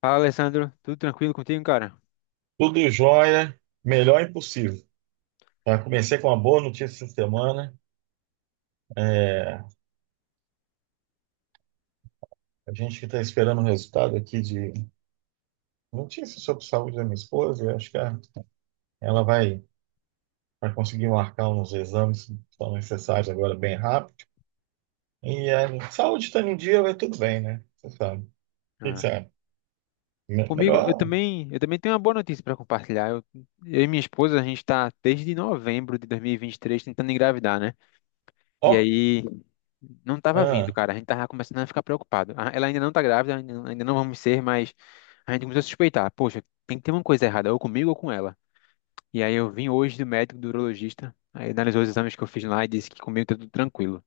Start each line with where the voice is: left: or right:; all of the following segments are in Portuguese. left: Fala, Alessandro. Tudo tranquilo contigo, cara?
right: Tudo jóia, melhor impossível. Tá? Comecei com uma boa notícia essa semana. É, a gente que está esperando o resultado aqui de notícias sobre saúde da minha esposa, eu acho que ela vai conseguir marcar uns exames que são necessários agora bem rápido. E a saúde está em dia, vai tudo bem, né? Você sabe. O que que
left: Ah,
right: você acha?
left: comigo, eu
right: Melhor.
left: também, eu também tenho uma boa notícia para compartilhar. Eu e minha esposa, a gente está desde novembro de 2023 tentando engravidar, né? E
right: Ó,
left: aí não tava vindo,
right: ah,
left: cara. A gente tava começando a ficar preocupado. Ah, ela ainda não tá grávida, ainda não vamos ser, mas a gente começou a suspeitar. Poxa, tem que ter uma coisa errada, ou comigo ou com ela. E aí eu vim hoje do médico, do urologista. Aí analisou os exames que eu fiz lá e disse que comigo tá tudo tranquilo.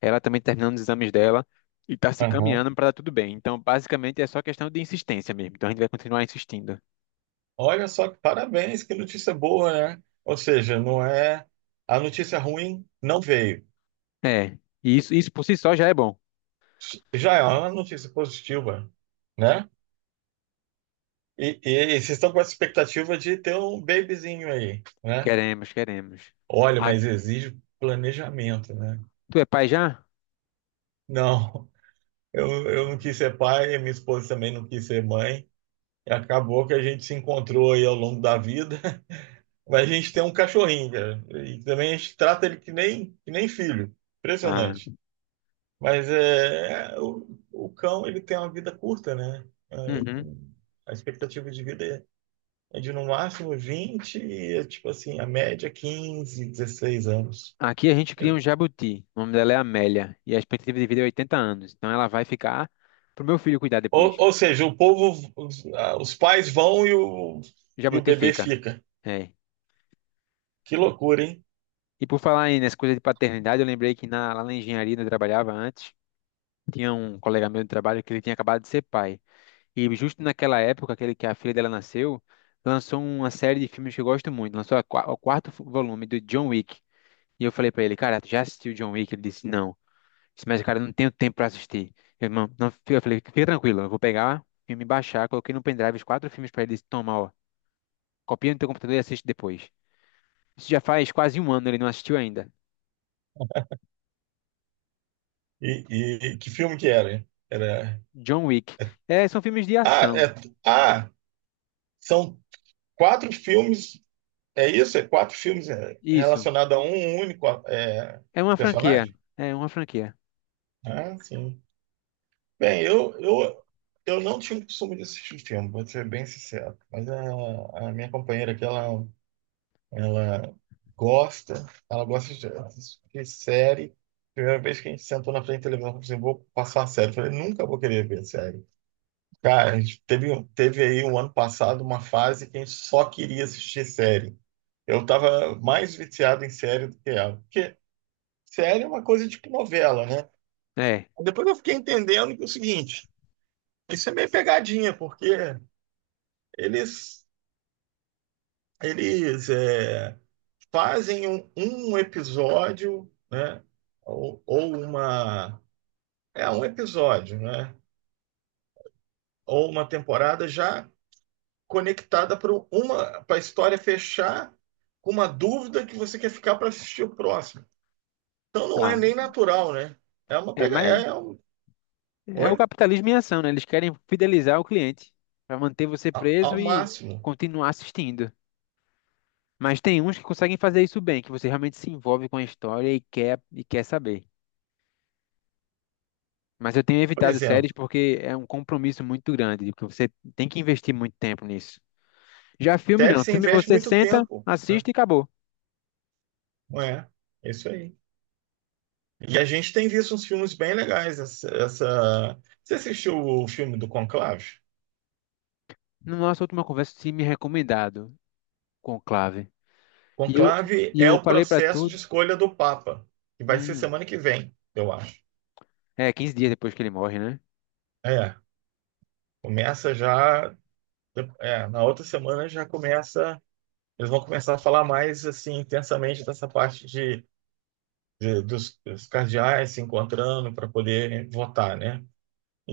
left: Ela também terminando os exames dela e está se
right: aham.
left: caminhando para dar tudo bem. Então, basicamente, é só questão de insistência mesmo. Então, a gente vai continuar insistindo.
right: Olha só, que parabéns, que notícia boa, né? Ou seja, não é. A notícia ruim não veio.
left: É, e isso por si só já é bom.
right: Já é uma notícia positiva, né? E vocês estão com essa expectativa de ter um babyzinho aí, né?
left: Queremos, queremos.
right: Olha,
left: Ah,
right: mas exige planejamento, né?
left: tu é pai já?
right: Não, eu não quis ser pai, minha esposa também não quis ser mãe. E acabou que a gente se encontrou aí ao longo da vida. Mas a gente tem um cachorrinho, cara. E também a gente trata ele que nem filho.
left: Ah,
right: Impressionante. O cão, ele tem uma vida curta, né? É,
left: uhum.
right: a expectativa de vida é de no máximo tipo assim, a média é 15 16 anos.
left: Aqui a gente cria um jabuti. O nome dela é Amélia. E a expectativa de vida é 80 anos. Então ela vai ficar pro meu filho cuidar depois.
right: Ou seja, o povo, os pais vão
left: O
right: e o
left: jabuti
right: bebê
left: fica.
right: fica.
left: É.
right: Que loucura, hein?
left: E por falar aí nessa coisa de paternidade, eu lembrei que lá na engenharia onde eu trabalhava antes, tinha um colega meu de trabalho que ele tinha acabado de ser pai. E justo naquela época, aquele que a filha dela nasceu, lançou uma série de filmes que eu gosto muito. Lançou a o quarto volume do John Wick. E eu falei pra ele, cara, tu já assistiu John Wick? Ele disse, não. Eu disse, mas, cara, eu não tenho tempo pra assistir. Eu, não, não, eu falei, fica tranquilo, eu vou pegar o me baixar, coloquei no pendrive os quatro filmes pra ele. Ele disse, toma, ó, copia no teu computador e assiste depois. Isso já faz quase um ano, ele não assistiu ainda.
right: E, que filme que era? Hein? Era.
left: John Wick. É, são filmes de
right: Ah,
left: ação.
right: é- ah, São quatro filmes. É isso?
left: Isso.
right: Relacionados a um único
left: É uma franquia.
right: personagem?
left: É uma franquia.
right: Ah, sim. Bem, eu não tinha o costume de assistir filme, vou ser bem sincero. Mas a minha companheira aqui, ela gosta, ela gosta de assistir série. Primeira vez que a gente sentou na frente da televisão, eu falei assim, vou passar uma série. Eu falei, nunca vou querer ver série. Cara, a gente teve, teve aí um ano passado uma fase que a gente só queria assistir série. Eu tava mais viciado em série do que ela. Porque série é uma coisa tipo novela, né?
left: É.
right: Depois eu fiquei entendendo que é o seguinte. Isso é meio pegadinha, porque eles, eles é, fazem um episódio, né? Ou uma. É um episódio, né? Ou uma temporada já conectada para uma para a história fechar com uma dúvida que você quer ficar para assistir o próximo. Então não é
left: Ah,
right: nem natural, né? É uma
left: é,
right: pega,
left: mas
right: é um,
left: é o
right: Oi?
left: capitalismo em ação, né? Eles querem fidelizar o cliente para manter você
right: Ao,
left: preso
right: ao
left: e
right: máximo.
left: continuar assistindo. Mas tem uns que conseguem fazer isso bem, que você realmente se envolve com a história e quer saber. Mas eu tenho
right: Por
left: evitado
right: exemplo,
left: séries porque é um compromisso muito grande, porque você tem que investir muito tempo nisso. Já filme
right: série
left: não,
right: você
left: filme
right: investe
left: você
right: muito
left: senta,
right: tempo, né?
left: assiste e acabou.
right: Não é? É isso aí. E a gente tem visto uns filmes bem legais. Você assistiu o filme do Conclave?
left: Na nossa última conversa, você tinha me recomendado Conclave. E eu,
right: Conclave
left: e
right: é
left: eu
right: o
left: falei para
right: processo
left: tu,
right: de escolha do Papa, que vai ser
left: hum,
right: semana que vem, eu acho.
left: é, 15 dias depois que ele morre, né?
right: É, começa já. É, na outra semana já começa. Eles vão começar a falar mais assim intensamente dessa parte dos, dos cardeais se encontrando para poder votar, né?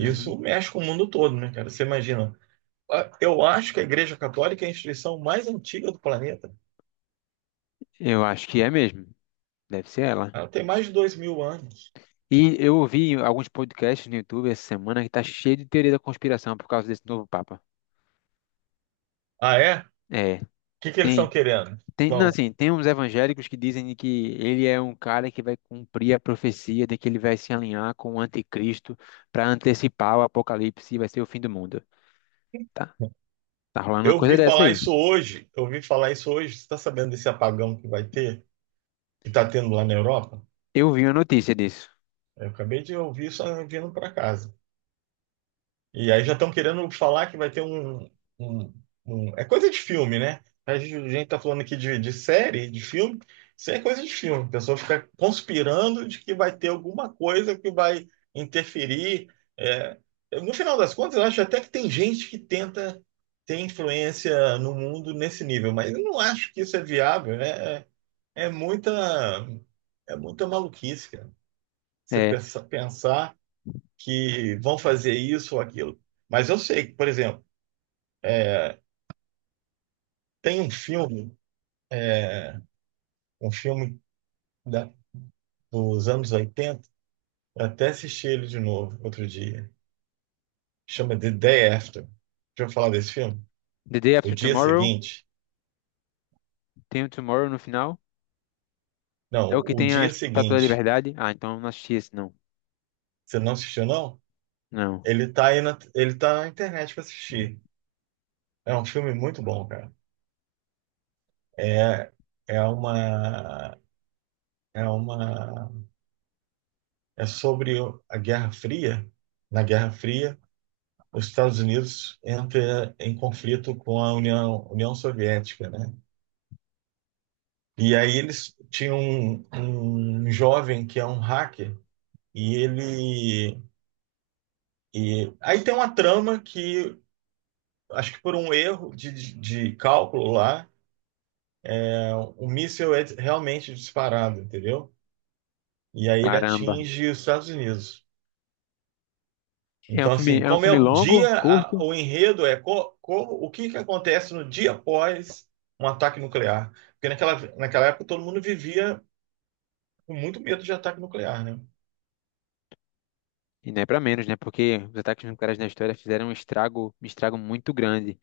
left: Uhum.
right: mexe com o mundo todo, né, cara? Você imagina? Eu acho que a Igreja Católica é a instituição mais antiga do planeta.
left: Eu acho que é mesmo. Deve ser ela.
right: Ah, tem mais de dois mil anos.
left: E eu ouvi alguns podcasts no YouTube essa semana que tá cheio de teoria da conspiração por causa desse novo Papa.
right: Ah, é? O
left: É,
right: que que eles estão
left: tem.
right: querendo?
left: Tem, não,
right: Bom,
left: assim, tem uns evangélicos que dizem que ele é um cara que vai cumprir a profecia de que ele vai se alinhar com o anticristo para antecipar o apocalipse e vai ser o fim do mundo. Tá, tá rolando uma
right: eu vi
left: coisa dessa
right: falar
left: aí.
right: isso hoje. Eu vi falar isso hoje. Você está sabendo desse apagão que vai ter? Que está tendo lá na Europa?
left: Eu vi uma notícia disso.
right: Eu acabei de ouvir isso vindo para casa. E aí já estão querendo falar que vai ter um- é coisa de filme, né? A gente tá falando aqui de série, de filme. Isso é coisa de filme. A pessoa fica conspirando de que vai ter alguma coisa que vai interferir. É, no final das contas, eu acho até que tem gente que tenta ter influência no mundo nesse nível, mas eu não acho que isso é viável, né? É muita, É muita maluquice, cara.
left: É,
right: Pensar que vão fazer isso ou aquilo. Mas eu sei que, por exemplo, tem um filme, é, um filme da- dos anos oitenta, eu até assisti ele de novo outro dia, chama The Day After. Já ouviu falar desse filme?
left: The Day
right: O
left: After
right: Dia
left: Tomorrow,
right: Seguinte?
left: tem o Tomorrow no final. É
right: Não,
left: o que
right: O
left: tem a
right: Dia
left: Estátua da
right: Seguinte.
left: Liberdade. Ah, então eu não assisti esse, não.
right: Você não assistiu, não?
left: Não.
right: Ele tá ele tá na internet para assistir. É um filme muito bom, cara. É, é uma, é uma, É sobre a Guerra Fria. Na Guerra Fria, os Estados Unidos entra em conflito com a União Soviética, né? E aí eles tinham um jovem que é um hacker e ele e aí tem uma trama que acho que por um erro de cálculo lá, é, o míssil é realmente disparado, entendeu? E aí ele
left: Caramba.
right: atinge os Estados Unidos. Então, assim,
left: É um
right: como é
left: filme
right: o
left: longo,
right: dia,
left: curto,
right: o enredo é como, o que que acontece no dia após um ataque nuclear. Porque naquela época todo mundo vivia com muito medo de ataque nuclear, né?
left: e não é pra menos, né? Porque os ataques nucleares na história fizeram um estrago muito grande.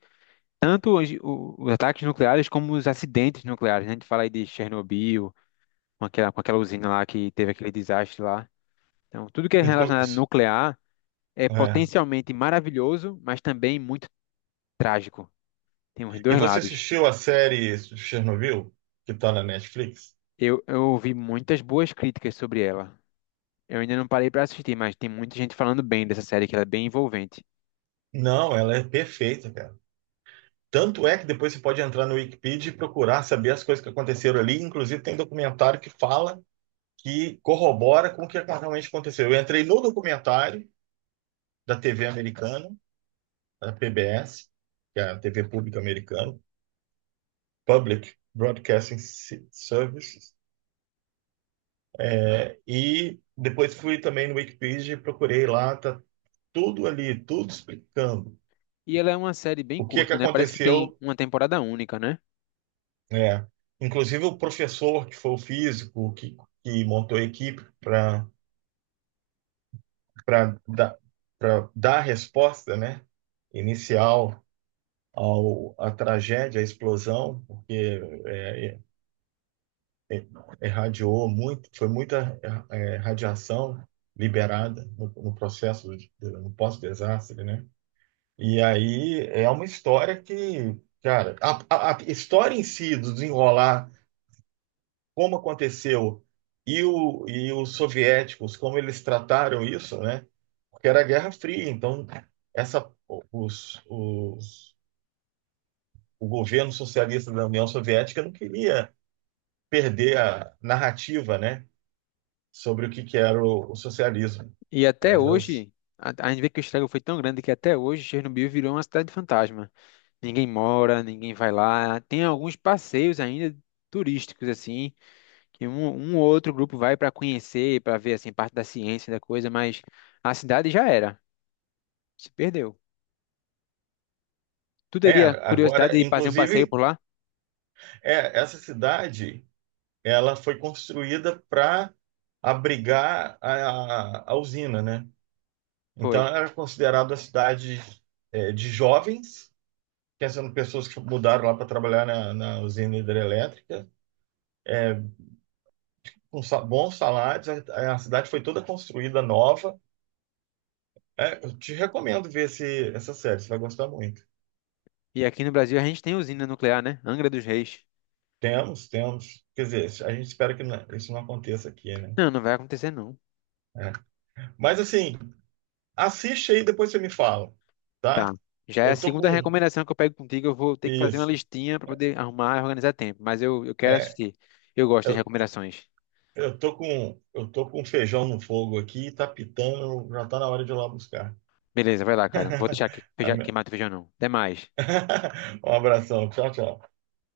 left: Tanto os ataques nucleares como os acidentes nucleares, né? A gente fala aí de Chernobyl, com aquela usina lá que teve aquele desastre lá. Então, tudo que é
right: Inclu-
left: relacionado a nuclear é
right: É.
left: potencialmente maravilhoso, mas também muito trágico. Tem os
right: E
left: dois
right: você
left: lados.
right: assistiu a série Chernobyl, que está na Netflix?
left: Eu ouvi muitas boas críticas sobre ela. Eu ainda não parei pra assistir, mas tem muita gente falando bem dessa série, que ela é bem envolvente.
right: Não, ela é perfeita, cara. Tanto é que depois você pode entrar no Wikipedia e procurar saber as coisas que aconteceram ali. Inclusive, tem documentário que fala, que corrobora com o que realmente aconteceu. Eu entrei no documentário da TV americana, a PBS, que é a TV pública americana, Public Services, é, e depois fui também no Wikipedia e procurei lá, tá tudo ali, tudo explicando
left: E ela é uma série bem
right: o que é que
left: curta, né? Parece que tem
right: aconteceu,
left: uma temporada única, né?
right: né? Inclusive o professor que foi o físico que montou a equipe para para dar para dar a resposta, né? Inicial ao à tragédia, à explosão, porque é, irradiou muito, foi muita eh, radiação liberada no processo, no pós-desastre, né? E aí é uma história que, cara, a história em si do desenrolar, como aconteceu e os soviéticos, como eles trataram isso, né? Porque era a Guerra Fria, então essa, os, os, o governo socialista da União Soviética não queria perder a narrativa, né? Sobre o que, que era o socialismo.
left: E até
right: Elas,
left: hoje, a gente vê que o estrago foi tão grande que até hoje Chernobyl virou uma cidade fantasma. Ninguém mora, ninguém vai lá. Tem alguns passeios ainda turísticos, assim, que um ou outro grupo vai para conhecer, para ver, assim, parte da ciência da coisa, mas a cidade já era, se perdeu. Tu teria
right: Agora,
left: curiosidade de fazer um passeio
right: inclusive,
left: por lá?
right: é, essa cidade ela foi construída para abrigar a usina, né?
left: Foi.
right: Então, era considerada uma cidade é, de jovens, pensando em pessoas que mudaram lá para trabalhar na usina hidrelétrica, com bons salários. A cidade foi toda construída nova. É, eu te recomendo ver essa série, você vai gostar muito.
left: E aqui no Brasil a gente tem usina nuclear, né? Angra dos Reis.
right: Temos, temos. Quer dizer, a gente espera que isso não aconteça aqui, né?
left: Não, não vai acontecer não.
right: É. Mas assim, assiste aí, depois você me fala, tá?
left: Tá. Já é a
right: Eu tô
left: segunda
right: com
left: recomendação que eu pego contigo. Eu vou ter que fazer uma
right: isso.
left: listinha para poder arrumar e organizar tempo. Mas eu quero
right: É,
left: assistir. Eu gosto das
right: eu,
left: recomendações.
right: eu tô com feijão no fogo aqui, tá pitando, já tá na hora de ir lá buscar.
left: Beleza, vai lá, cara. Não vou deixar que, feijão-
right: Amém.
left: queimar teu feijão, não. Até mais.
right: Um abração, tchau, tchau.